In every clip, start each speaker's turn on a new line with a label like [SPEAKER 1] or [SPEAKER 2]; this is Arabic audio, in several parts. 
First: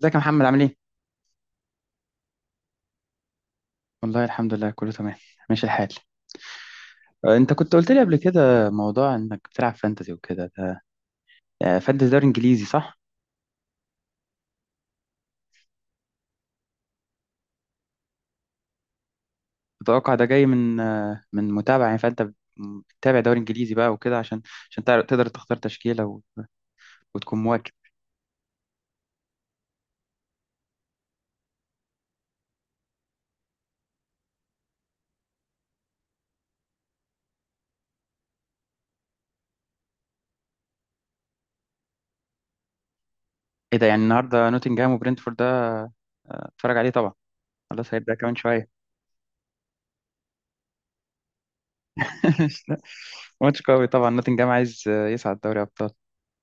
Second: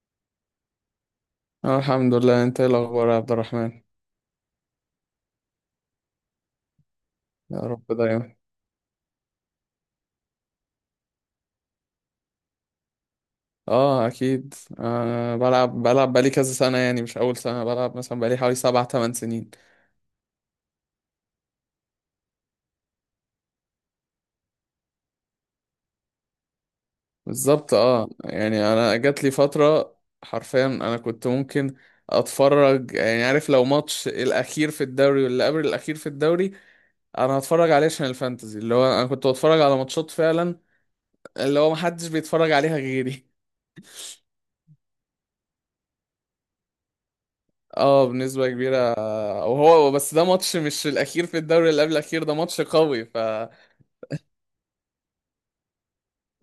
[SPEAKER 1] ازيك يا محمد، عامل ايه؟
[SPEAKER 2] اه الحمد لله. انت ايه الاخبار يا عبد الرحمن؟
[SPEAKER 1] والله الحمد لله، كله تمام. ماشي الحال. انت
[SPEAKER 2] يا
[SPEAKER 1] كنت
[SPEAKER 2] رب
[SPEAKER 1] قلت لي قبل
[SPEAKER 2] دايما.
[SPEAKER 1] كده موضوع انك بتلعب فانتزي وكده ده. فانتزي دوري انجليزي صح؟
[SPEAKER 2] اه اكيد. بلعب بقالي كذا سنه، يعني مش اول سنه بلعب، مثلا بقالي حوالي 7 8 سنين.
[SPEAKER 1] اتوقع ده جاي من من متابعة، يعني فانت بتتابع دوري انجليزي بقى وكده، عشان تقدر تختار تشكيلة وتكون مواكب.
[SPEAKER 2] بالظبط اه. يعني انا جات لي فتره حرفيا انا كنت ممكن اتفرج، يعني عارف، لو ماتش الاخير في الدوري واللي قبل الاخير في الدوري انا هتفرج عليه عشان الفانتزي، اللي هو انا كنت بتفرج على ماتشات فعلا اللي هو محدش بيتفرج عليها غيري.
[SPEAKER 1] ايه ده؟ يعني النهارده نوتنجهام وبرنتفورد ده. آه، اتفرج عليه طبعا، خلاص
[SPEAKER 2] اه
[SPEAKER 1] هيبدأ كمان
[SPEAKER 2] بنسبة
[SPEAKER 1] شوية.
[SPEAKER 2] كبيرة. وهو بس ده ماتش، مش الأخير في الدوري اللي قبل الأخير، ده ماتش قوي، ف
[SPEAKER 1] ماتش قوي طبعا، نوتنجهام عايز يصعد دوري ابطال.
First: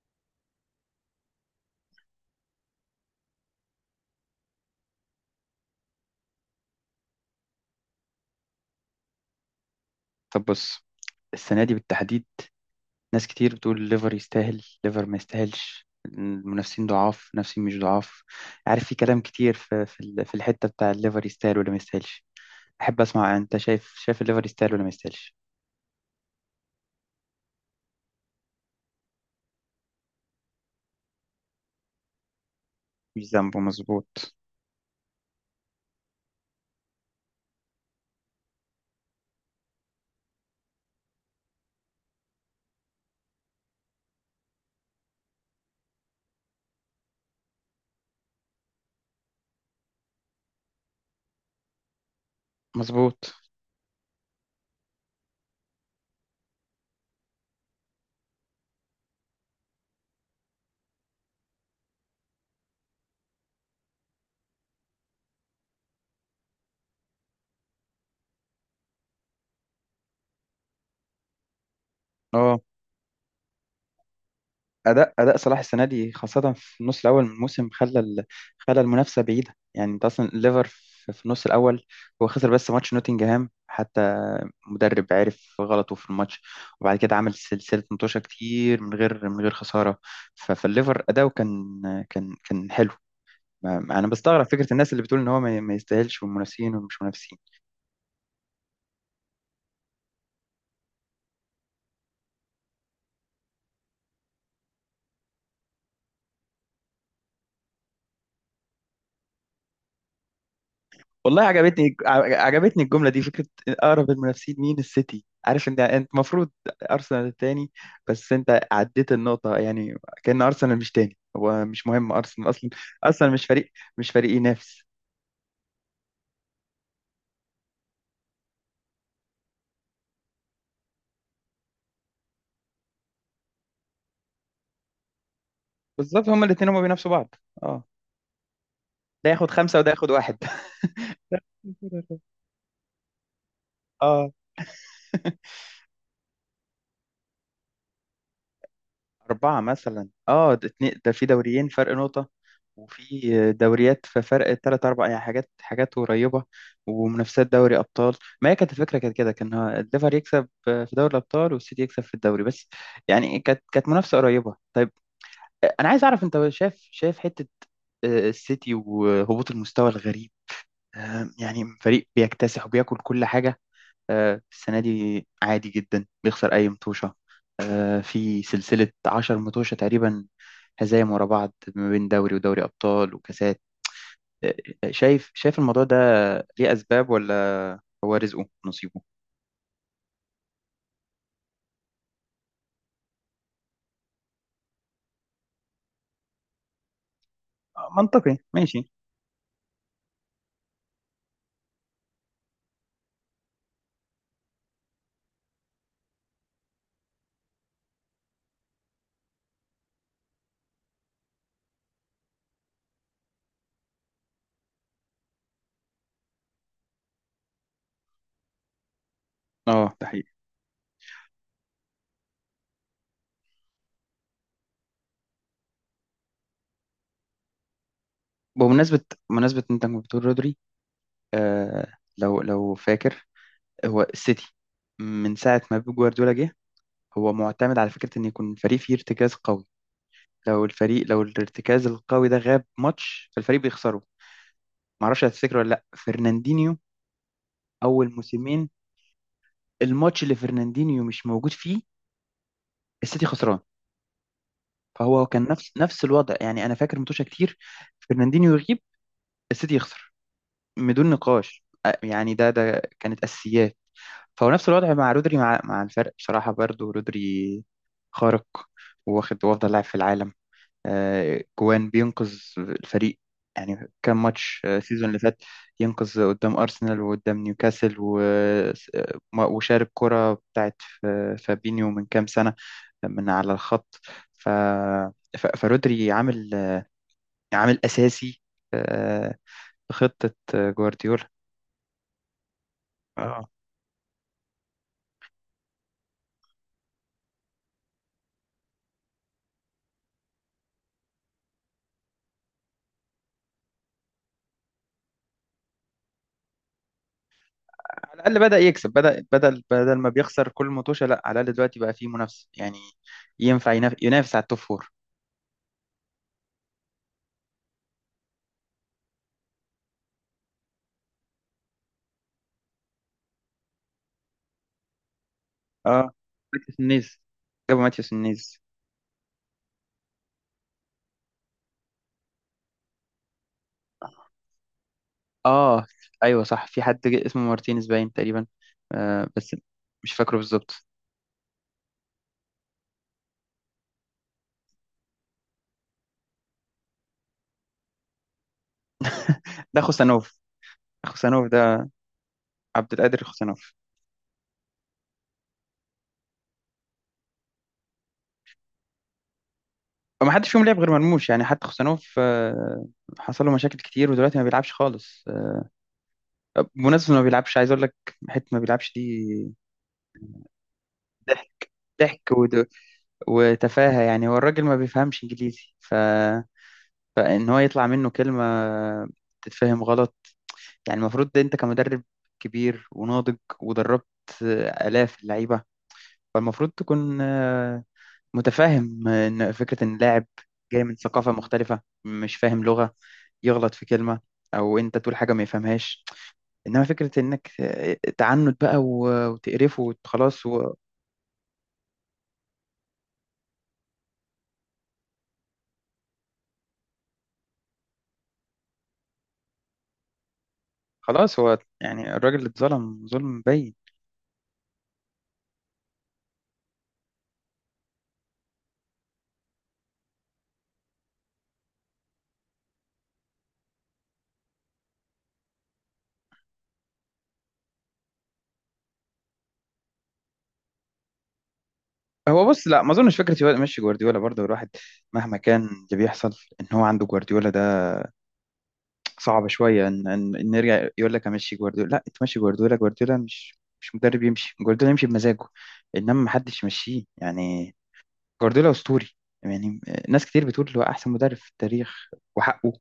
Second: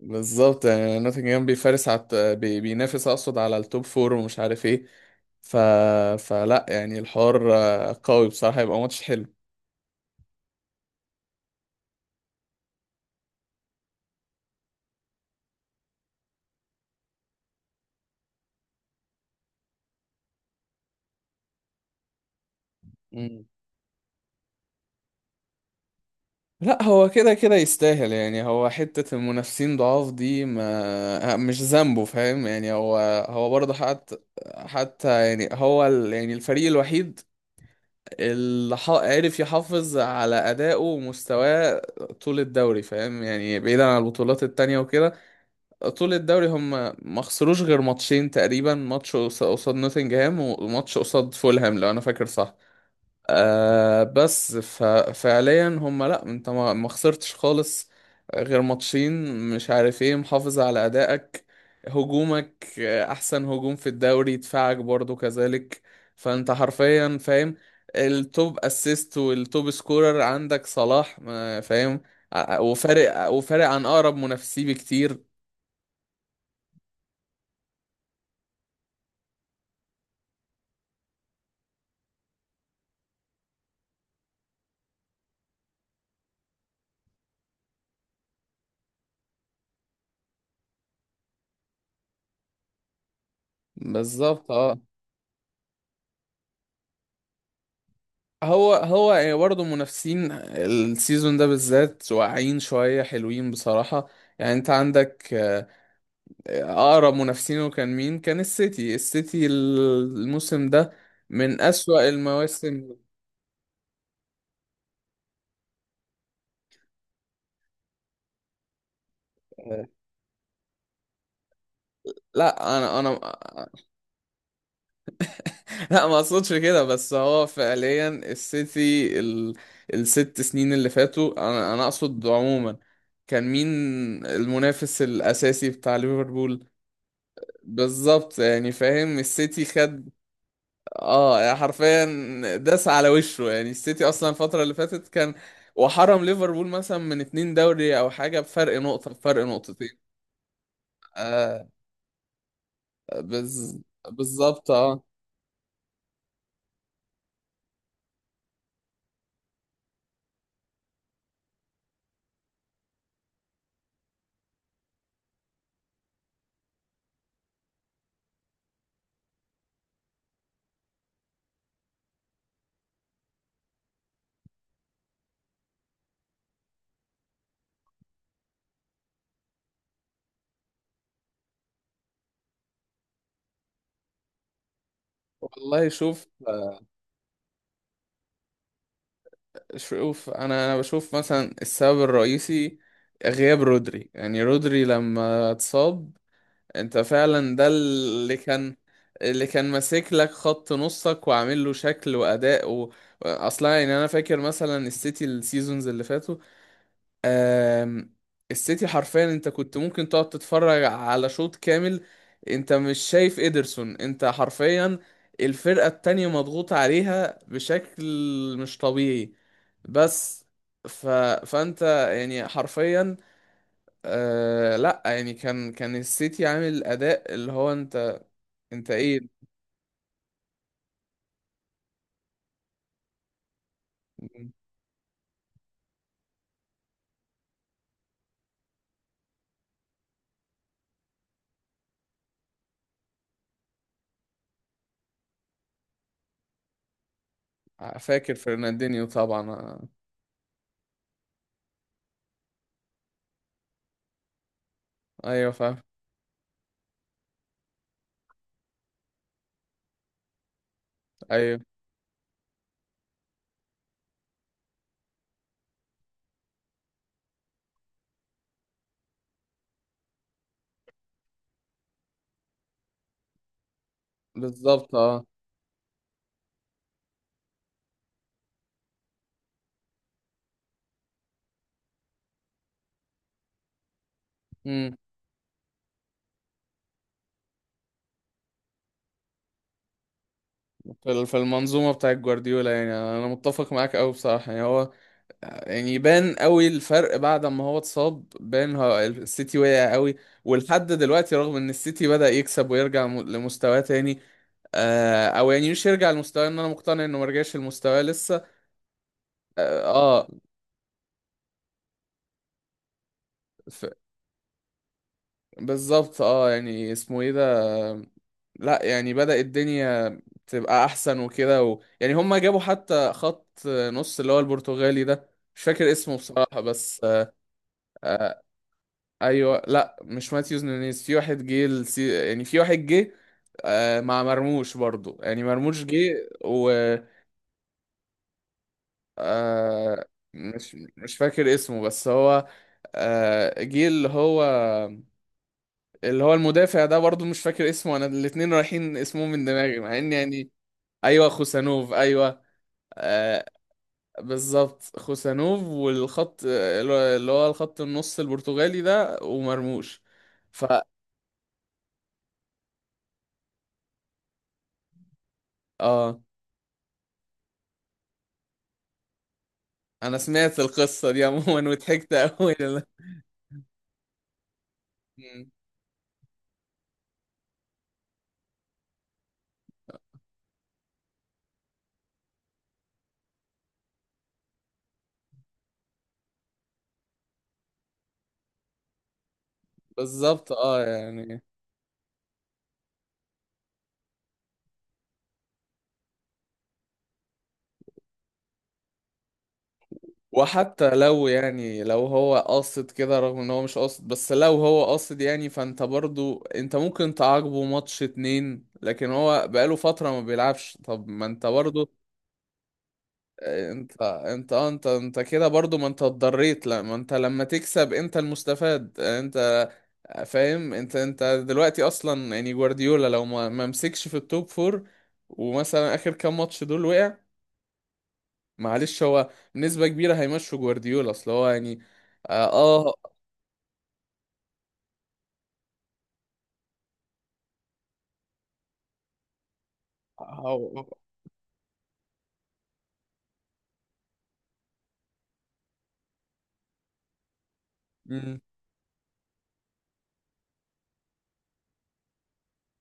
[SPEAKER 2] بالظبط. يعني نوتنجهام بيفارس على بينافس أقصد على التوب فور ومش عارف ايه. ف... فلا يعني الحوار قوي بصراحة، يبقى ماتش حلو.
[SPEAKER 1] طب بص، السنة دي بالتحديد ناس كتير بتقول ليفر يستاهل، ليفر ما يستاهلش، المنافسين ضعاف، منافسين مش ضعاف. عارف، في كلام كتير في الحتة بتاع الليفر يستاهل ولا ما يستاهلش. أحب أسمع
[SPEAKER 2] مم.
[SPEAKER 1] أنت، شايف الليفر يستاهل ولا ما يستاهلش؟
[SPEAKER 2] لا هو كده كده يستاهل. يعني هو حتة المنافسين ضعاف دي ما مش ذنبه، فاهم يعني؟ هو
[SPEAKER 1] مش
[SPEAKER 2] هو
[SPEAKER 1] ذنبه،
[SPEAKER 2] برضه حتى
[SPEAKER 1] مظبوط.
[SPEAKER 2] حتى يعني يعني الفريق الوحيد اللي عرف يحافظ على أدائه ومستواه طول الدوري، فاهم يعني، بعيدا عن البطولات التانية وكده. طول الدوري هم ما خسروش غير ماتشين تقريبا، ماتش قصاد نوتنجهام وماتش قصاد فولهام، لو أنا فاكر صح.
[SPEAKER 1] مظبوط،
[SPEAKER 2] آه بس ف- فعليا هم، لا انت ما خسرتش خالص غير ماتشين، مش عارف ايه، محافظ على ادائك، هجومك احسن هجوم في الدوري، دفاعك برضو كذلك، فانت حرفيا، فاهم، التوب اسيست والتوب سكورر عندك صلاح، فاهم.
[SPEAKER 1] اه.
[SPEAKER 2] وفارق عن اقرب منافسيه
[SPEAKER 1] أداء
[SPEAKER 2] بكتير.
[SPEAKER 1] أداء صلاح السنة دي خاصة في النص الأول من الموسم خلى المنافسة بعيدة. يعني أنت أصلا الليفر في النص الأول هو خسر بس ماتش نوتنجهام حتى، مدرب عرف غلطه في الماتش، وبعد كده عمل سلسلة متوشة كتير من غير خسارة. فالليفر أداؤه كان، كان حلو. أنا بستغرب
[SPEAKER 2] بالظبط
[SPEAKER 1] فكرة
[SPEAKER 2] اه.
[SPEAKER 1] الناس اللي بتقول إن هو ما يستاهلش والمنافسين ومش منافسين.
[SPEAKER 2] هو يعني برضه منافسين السيزون ده بالذات واقعين شوية، حلوين بصراحة. يعني انت عندك اقرب منافسينه كان مين؟ كان السيتي. السيتي الموسم ده
[SPEAKER 1] والله
[SPEAKER 2] من أسوأ
[SPEAKER 1] عجبتني
[SPEAKER 2] المواسم.
[SPEAKER 1] الجملة دي، فكرة أقرب المنافسين مين؟ السيتي. عارف انت، المفروض ارسنال التاني، بس انت عديت النقطة
[SPEAKER 2] آه،
[SPEAKER 1] يعني، كأن ارسنال مش تاني، هو مش مهم ارسنال اصلا.
[SPEAKER 2] لا انا
[SPEAKER 1] اصلا مش فريق مش فريق ينافس.
[SPEAKER 2] لا ما اقصدش كده، بس هو فعليا السيتي الست سنين اللي فاتوا، انا اقصد عموما، كان مين المنافس الاساسي بتاع
[SPEAKER 1] بالظبط هما
[SPEAKER 2] ليفربول؟
[SPEAKER 1] الاتنين هما بينافسوا بعض. اه،
[SPEAKER 2] بالظبط. يعني فاهم،
[SPEAKER 1] ده ياخد
[SPEAKER 2] السيتي
[SPEAKER 1] خمسة وده
[SPEAKER 2] خد
[SPEAKER 1] ياخد واحد.
[SPEAKER 2] اه، يعني حرفيا داس على وشه. يعني السيتي اصلا
[SPEAKER 1] اه،
[SPEAKER 2] الفترة اللي فاتت كان، وحرم ليفربول مثلا من 2 دوري او حاجة، بفرق نقطة، بفرق
[SPEAKER 1] أربعة
[SPEAKER 2] نقطتين.
[SPEAKER 1] مثلا، اه ده اتنين، ده في
[SPEAKER 2] آه
[SPEAKER 1] دوريين فرق نقطة، وفي
[SPEAKER 2] بز...
[SPEAKER 1] دوريات في فرق
[SPEAKER 2] بالظبط
[SPEAKER 1] تلات
[SPEAKER 2] اه.
[SPEAKER 1] أربع، يعني حاجات حاجات قريبة. ومنافسات دوري أبطال. ما هي كانت الفكرة كانت كده، كان الليفر يكسب في دوري الأبطال والسيتي يكسب في الدوري بس. يعني كانت منافسة قريبة. طيب، أنا عايز أعرف أنت، شايف حتة السيتي وهبوط المستوى الغريب، يعني فريق بيكتسح وبياكل كل حاجة، السنة دي عادي جدا بيخسر أي مطوشة، في سلسلة 10 مطوشة تقريبا، هزايم ورا بعض ما بين دوري ودوري أبطال وكاسات. آه، شايف الموضوع
[SPEAKER 2] والله
[SPEAKER 1] ده،
[SPEAKER 2] شوف
[SPEAKER 1] ليه
[SPEAKER 2] آه.
[SPEAKER 1] أسباب ولا هو رزقه نصيبه؟
[SPEAKER 2] شوف، انا بشوف مثلا السبب الرئيسي غياب رودري. يعني رودري لما اتصاب، انت فعلا ده
[SPEAKER 1] منطقي
[SPEAKER 2] اللي كان،
[SPEAKER 1] ماشي.
[SPEAKER 2] اللي كان ماسك لك خط نصك وعامل له شكل واداء اصلا يعني انا فاكر مثلا السيتي السيزونز اللي فاتوا، آم، السيتي حرفيا انت كنت ممكن تقعد تتفرج على شوط كامل انت مش شايف ادرسون. انت حرفيا الفرقة التانية مضغوط عليها بشكل مش طبيعي.
[SPEAKER 1] اه، ده حقيقي.
[SPEAKER 2] بس ف... فانت يعني حرفيا، لا يعني كان السيتي عامل اداء اللي هو انت، انت
[SPEAKER 1] بمناسبة
[SPEAKER 2] ايه.
[SPEAKER 1] بمناسبة إن أنت كنت بتقول رودري، لو فاكر، هو السيتي من ساعة ما بيب جوارديولا جه، هو معتمد على فكرة إن يكون فريق فيه ارتكاز قوي. لو الارتكاز القوي ده غاب ماتش، فالفريق بيخسره. معرفش هتفتكره ولا لا، فرناندينيو، اول
[SPEAKER 2] فاكر
[SPEAKER 1] موسمين،
[SPEAKER 2] فرناندينيو طبعا
[SPEAKER 1] الماتش اللي فرناندينيو مش موجود فيه السيتي خسران. فهو كان
[SPEAKER 2] ايوه
[SPEAKER 1] نفس
[SPEAKER 2] فاهم.
[SPEAKER 1] نفس الوضع. يعني انا فاكر متوشه كتير فرناندينيو يغيب السيتي يخسر بدون
[SPEAKER 2] ايوه
[SPEAKER 1] نقاش. يعني ده كانت اساسيات. فهو نفس الوضع مع رودري، مع الفرق. بصراحه برضو رودري خارق، واخد وافضل لاعب في العالم. جوان بينقذ الفريق. يعني كان ماتش
[SPEAKER 2] بالظبط
[SPEAKER 1] السيزون اللي
[SPEAKER 2] اه.
[SPEAKER 1] فات، ينقذ قدام أرسنال وقدام نيوكاسل وشارك كرة بتاعت ف- فابينيو من كام سنة، من على الخط. ف... فرودري عامل أساسي آه، في خطة جوارديولا.
[SPEAKER 2] في المنظومة بتاعت جوارديولا. يعني أنا
[SPEAKER 1] اه،
[SPEAKER 2] متفق معاك أوي بصراحة. يعني هو يعني يبان أوي الفرق بعد ما هو اتصاب، بان هو السيتي وقع أوي. ولحد دلوقتي رغم إن السيتي بدأ يكسب ويرجع لمستواه تاني، أو يعني مش يرجع لمستواه، إن أنا مقتنع إنه مرجعش لمستواه
[SPEAKER 1] على الأقل
[SPEAKER 2] لسه.
[SPEAKER 1] بدأ يكسب، بدل
[SPEAKER 2] آه.
[SPEAKER 1] بدل ما
[SPEAKER 2] آه،
[SPEAKER 1] بيخسر كل مطوشة. لا، على الأقل دلوقتي بقى فيه منافسة، يعني ينفع
[SPEAKER 2] ف...
[SPEAKER 1] ينافس على التوب فور.
[SPEAKER 2] بالظبط آه. يعني اسمه إيه ده، آه، لأ يعني بدأ الدنيا تبقى أحسن وكده يعني هما جابوا حتى خط نص اللي هو البرتغالي ده، مش فاكر
[SPEAKER 1] اه،
[SPEAKER 2] اسمه بصراحة
[SPEAKER 1] ماتيوس
[SPEAKER 2] بس
[SPEAKER 1] النيز، جابوا ماتيوس
[SPEAKER 2] آه،
[SPEAKER 1] النيز.
[SPEAKER 2] ايوه لا مش ماتيوز نونيز، في واحد جه يعني في واحد جه مع مرموش برضو. يعني مرموش
[SPEAKER 1] اه
[SPEAKER 2] جه
[SPEAKER 1] ايوه صح،
[SPEAKER 2] و
[SPEAKER 1] في حد جه اسمه مارتينيز باين تقريبا. بس
[SPEAKER 2] آه،
[SPEAKER 1] مش فاكره
[SPEAKER 2] مش
[SPEAKER 1] بالظبط.
[SPEAKER 2] فاكر اسمه، بس هو جه اللي هو، اللي هو المدافع ده برضو مش فاكر اسمه انا، الاتنين رايحين اسمهم من دماغي
[SPEAKER 1] ده
[SPEAKER 2] مع ان
[SPEAKER 1] خوسانوف.
[SPEAKER 2] يعني، ايوه
[SPEAKER 1] خوسانوف ده
[SPEAKER 2] خوسانوف ايوه.
[SPEAKER 1] عبد القادر
[SPEAKER 2] آه
[SPEAKER 1] خوسانوف.
[SPEAKER 2] بالظبط، خوسانوف والخط اللي هو الخط النص البرتغالي ده ومرموش.
[SPEAKER 1] وما حدش فيهم
[SPEAKER 2] ف
[SPEAKER 1] لعب غير مرموش، يعني حتى خوسانوف حصل له مشاكل كتير ودلوقتي ما بيلعبش خالص.
[SPEAKER 2] اه.
[SPEAKER 1] بمناسبة إنه ما بيلعبش، عايز اقول لك حتة ما بيلعبش دي.
[SPEAKER 2] انا سمعت القصة دي عموما
[SPEAKER 1] ضحك
[SPEAKER 2] وضحكت
[SPEAKER 1] ضحك
[SPEAKER 2] قوي.
[SPEAKER 1] وتفاهة. يعني هو الراجل ما بيفهمش
[SPEAKER 2] مم.
[SPEAKER 1] انجليزي، ف فان هو يطلع منه كلمة تتفهم غلط. يعني المفروض ده، انت كمدرب كبير وناضج، ودربت آلاف اللعيبة، فالمفروض تكون متفاهم ان فكرة ان لاعب
[SPEAKER 2] بالظبط
[SPEAKER 1] جاي
[SPEAKER 2] اه.
[SPEAKER 1] من ثقافة
[SPEAKER 2] يعني
[SPEAKER 1] مختلفة مش فاهم لغة يغلط في كلمة، او انت تقول حاجة ما يفهمهاش. انما فكرة انك تعنت بقى وتقرفه خلاص هو،
[SPEAKER 2] وحتى لو، يعني لو هو قاصد كده، رغم ان هو مش قاصد، بس لو هو قاصد، يعني فانت برضو انت ممكن تعاقبه ماتش اتنين، لكن هو بقاله فترة ما بيلعبش، طب ما انت برضو
[SPEAKER 1] يعني الراجل اتظلم ظلم باين.
[SPEAKER 2] انت انت اه انت انت كده برضو ما انت اتضريت. لا ما انت لما تكسب انت المستفاد انت، فاهم. انت دلوقتي اصلا، يعني جوارديولا لو ما مسكش في التوب فور ومثلا اخر كام ماتش دول وقع، معلش هو بنسبة كبيرة هيمشوا جوارديولا. اصل هو يعني،
[SPEAKER 1] هو
[SPEAKER 2] اه
[SPEAKER 1] بص، لا ما
[SPEAKER 2] اه.
[SPEAKER 1] اظنش فكرة يمشي جوارديولا برضه. الواحد مهما كان اللي بيحصل، ان هو عنده جوارديولا ده، صعب شويه ان إن نرجع
[SPEAKER 2] هو-
[SPEAKER 1] يقول لك امشي جوارديولا. لا، تمشي جوارديولا، جوارديولا مش مدرب يمشي، جوارديولا يمشي بمزاجه، انما ما حدش يمشيه يعني.
[SPEAKER 2] مم،
[SPEAKER 1] جوارديولا اسطوري يعني، ناس كتير بتقول هو احسن مدرب في التاريخ، وحقه.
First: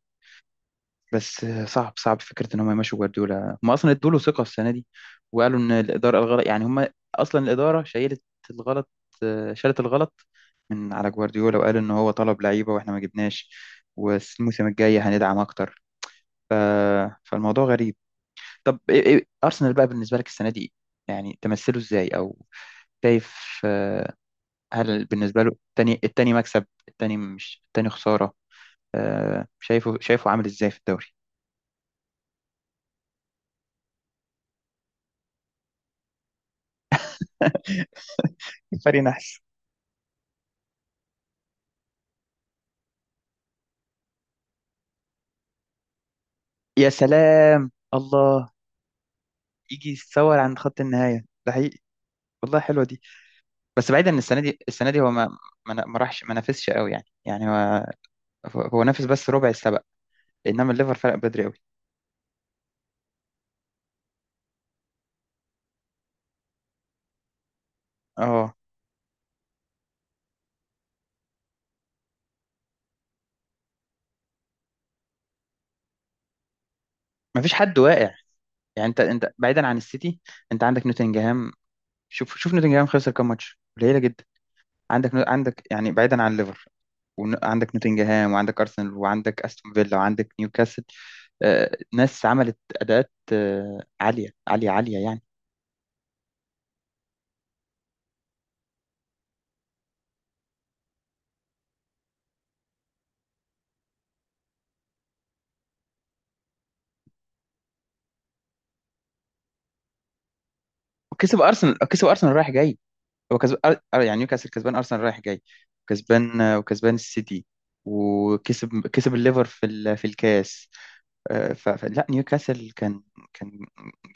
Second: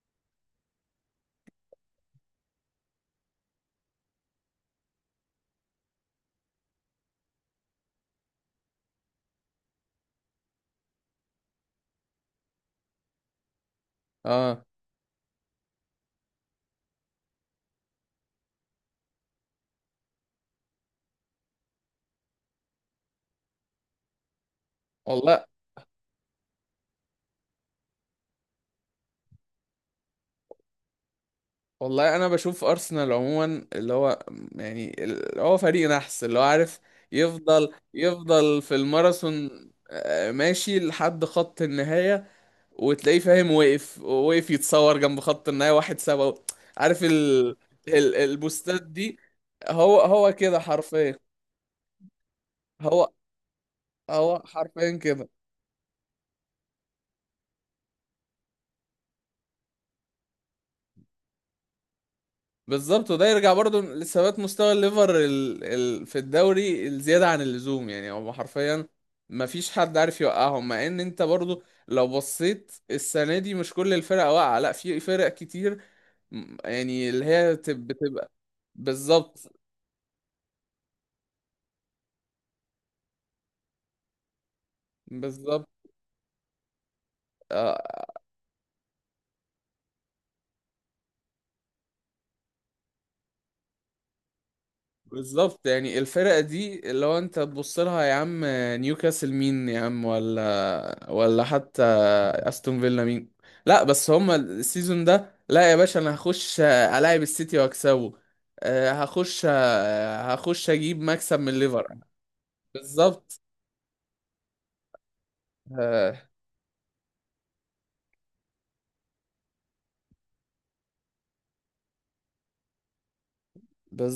[SPEAKER 1] بس صعب، صعب فكره ان هم يمشوا جوارديولا، هم اصلا ادوا له ثقه السنه دي، وقالوا ان الاداره الغلط. يعني هم اصلا الاداره شيلت الغلط، شالت الغلط من على جوارديولا، وقالوا ان هو طلب لعيبه واحنا ما جبناش،
[SPEAKER 2] اه
[SPEAKER 1] والموسم الجاي هندعم اكتر. ف... فالموضوع غريب. طب إيه، ارسنال بقى بالنسبه لك السنه دي إيه؟ يعني تمثله ازاي، او شايف آه، هل بالنسبه
[SPEAKER 2] والله،
[SPEAKER 1] له التاني، مكسب التاني مش التاني خساره؟ شايفه عامل ازاي في الدوري؟
[SPEAKER 2] والله انا بشوف ارسنال عموما اللي هو، يعني اللي هو فريق نحس، اللي هو عارف يفضل في
[SPEAKER 1] فريق نحس.
[SPEAKER 2] الماراثون، ماشي لحد خط النهاية، وتلاقيه فاهم وقف يتصور جنب خط النهاية 1-7.
[SPEAKER 1] يا
[SPEAKER 2] عارف
[SPEAKER 1] سلام الله،
[SPEAKER 2] البوستات دي.
[SPEAKER 1] يجي
[SPEAKER 2] هو
[SPEAKER 1] يتصور عند
[SPEAKER 2] كده
[SPEAKER 1] خط
[SPEAKER 2] حرفيا.
[SPEAKER 1] النهايه، ده حقيقي، والله حلوه دي.
[SPEAKER 2] هو
[SPEAKER 1] بس بعيدا ان السنه
[SPEAKER 2] هو
[SPEAKER 1] دي،
[SPEAKER 2] حرفيا
[SPEAKER 1] هو
[SPEAKER 2] كده.
[SPEAKER 1] ما راحش، ما نافسش قوي. يعني هو نافس بس ربع السبق، انما الليفر فرق بدري قوي.
[SPEAKER 2] بالظبط. وده يرجع برضو لثبات مستوى الليفر في الدوري الزيادة عن اللزوم. يعني هو
[SPEAKER 1] اه،
[SPEAKER 2] حرفيا ما فيش حد عارف يوقعهم، مع ان انت برضو لو بصيت السنة دي مش كل الفرق واقعة، لا في فرق كتير، يعني اللي
[SPEAKER 1] ما فيش
[SPEAKER 2] هي
[SPEAKER 1] حد واقع.
[SPEAKER 2] بتبقى
[SPEAKER 1] يعني انت
[SPEAKER 2] بالظبط.
[SPEAKER 1] بعيدا عن السيتي، انت عندك نوتنجهام. شوف شوف نوتنجهام خسر كام ماتش؟ قليله جدا. عندك،
[SPEAKER 2] بالظبط
[SPEAKER 1] يعني بعيدا عن ليفر، وعندك
[SPEAKER 2] آه،
[SPEAKER 1] نوتنجهام وعندك ارسنال وعندك استون فيلا وعندك نيوكاسل. ناس عملت اداءات عاليه عاليه عاليه يعني.
[SPEAKER 2] بالظبط. يعني الفرقة دي لو انت تبص لها يا عم، نيوكاسل مين يا عم، ولا حتى استون فيلا مين. لا بس هما السيزون ده، لا يا باشا انا هخش الاعب السيتي واكسبه. هخش، هخش اجيب مكسب
[SPEAKER 1] وكسب
[SPEAKER 2] من
[SPEAKER 1] ارسنال
[SPEAKER 2] ليفر.
[SPEAKER 1] كسب ارسنال رايح جاي، هو
[SPEAKER 2] بالظبط.
[SPEAKER 1] كسب. يعني نيوكاسل كسبان، ارسنال رايح جاي
[SPEAKER 2] آه،
[SPEAKER 1] كسبان، وكسبان السيتي. وكسب الليفر في الكاس. فلا نيوكاسل كان، كان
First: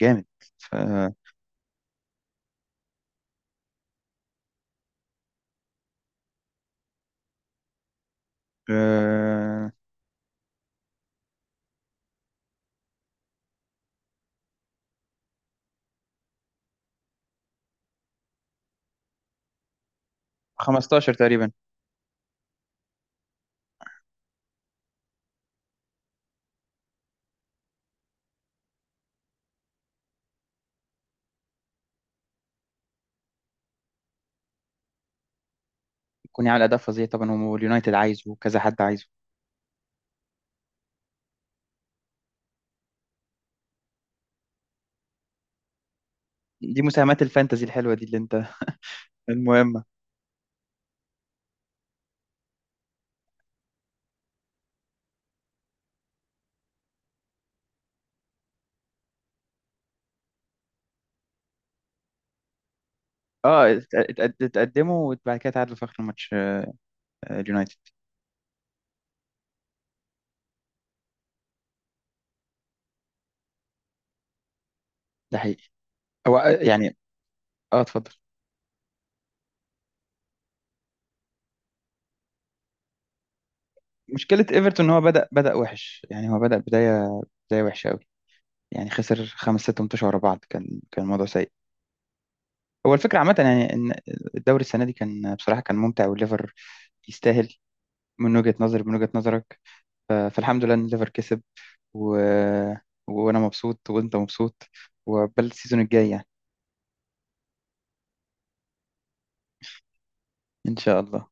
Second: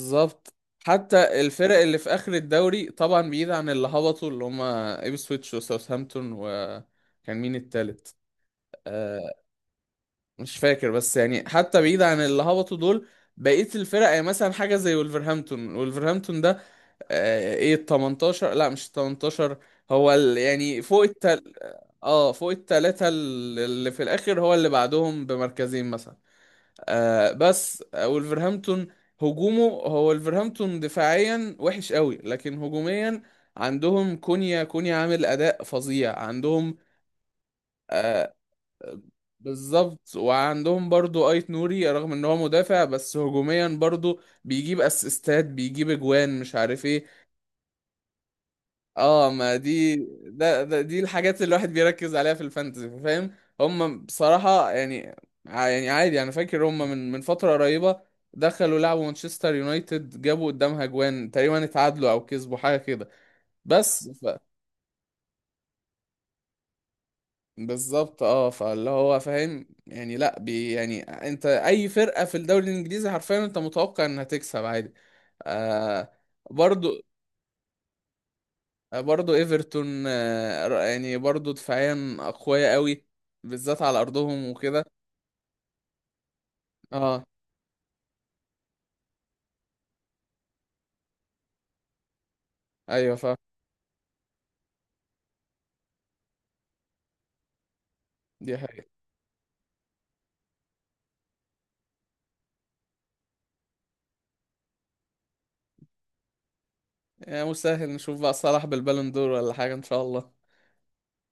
[SPEAKER 1] جامد.
[SPEAKER 2] حتى الفرق اللي في اخر الدوري، طبعا بعيد عن اللي هبطوا اللي هما ايبسويتش وساوثهامبتون، وكان مين التالت؟ آه،
[SPEAKER 1] آه،
[SPEAKER 2] مش فاكر، بس يعني حتى بعيد عن اللي هبطوا دول، بقية الفرق يعني مثلا حاجة زي ولفرهامبتون. ولفرهامبتون ده، آه ايه ال 18، لا مش 18، هو ال يعني فوق
[SPEAKER 1] 15 تقريبا.
[SPEAKER 2] التل، اه فوق التلاتة اللي في الآخر، هو اللي بعدهم بمركزين مثلا. آه بس آه، ولفرهامبتون هجومه، هو ولفرهامبتون دفاعيا وحش قوي، لكن هجوميا عندهم كونيا. كونيا عامل أداء فظيع
[SPEAKER 1] يكون يعني على
[SPEAKER 2] عندهم.
[SPEAKER 1] أداء فظيع طبعا. هو اليونايتد عايزه
[SPEAKER 2] آه،
[SPEAKER 1] وكذا حد عايزه.
[SPEAKER 2] بالظبط. وعندهم برضو ايت نوري، رغم ان هو مدافع، بس هجوميا برضو بيجيب اسيستات بيجيب اجوان مش
[SPEAKER 1] دي
[SPEAKER 2] عارف ايه.
[SPEAKER 1] مساهمات الفانتزي الحلوة دي اللي انت
[SPEAKER 2] اه ما
[SPEAKER 1] المهمة.
[SPEAKER 2] دي، ده, ده دي الحاجات اللي الواحد بيركز عليها في الفانتزي، فاهم. هم بصراحة، يعني، يعني عادي انا فاكر هم من فترة قريبة دخلوا لعبوا مانشستر يونايتد، جابوا قدامها اجوان تقريبا، اتعادلوا او كسبوا حاجة كده
[SPEAKER 1] اه
[SPEAKER 2] بس.
[SPEAKER 1] تقدموا وبعد كده تعادلوا في آخر الماتش، اليونايتد.
[SPEAKER 2] بالظبط اه. فاللي هو فاهم يعني، لا بي يعني، انت اي فرقه في الدوري الانجليزي حرفيا انت متوقع انها تكسب عادي.
[SPEAKER 1] ده حقيقي.
[SPEAKER 2] آه.
[SPEAKER 1] هو
[SPEAKER 2] برضو،
[SPEAKER 1] يعني. اه، اتفضل.
[SPEAKER 2] برضو ايفرتون يعني برضو دفاعيا اقوياء قوي، بالذات على
[SPEAKER 1] مشكلة
[SPEAKER 2] ارضهم وكده.
[SPEAKER 1] ايفرتون ان هو بدأ وحش. يعني هو بدأ
[SPEAKER 2] اه
[SPEAKER 1] بداية وحشة قوي، يعني خسر خمس ست ماتشات ورا بعض. كان الموضوع سيء. هو
[SPEAKER 2] ايوه
[SPEAKER 1] الفكرة عامة
[SPEAKER 2] فاهم.
[SPEAKER 1] يعني، ان الدوري السنة دي كان بصراحة كان ممتع. والليفر يستاهل، من وجهة
[SPEAKER 2] دي
[SPEAKER 1] نظري،
[SPEAKER 2] حقيقة.
[SPEAKER 1] من وجهة نظرك. فالحمد لله ان الليفر كسب. و... وانا مبسوط وانت مبسوط، وعقبال السيزون الجاي يعني،
[SPEAKER 2] يعني مش سهل نشوف بقى صلاح بالبالون دور ولا حاجه ان شاء الله.
[SPEAKER 1] ان شاء الله.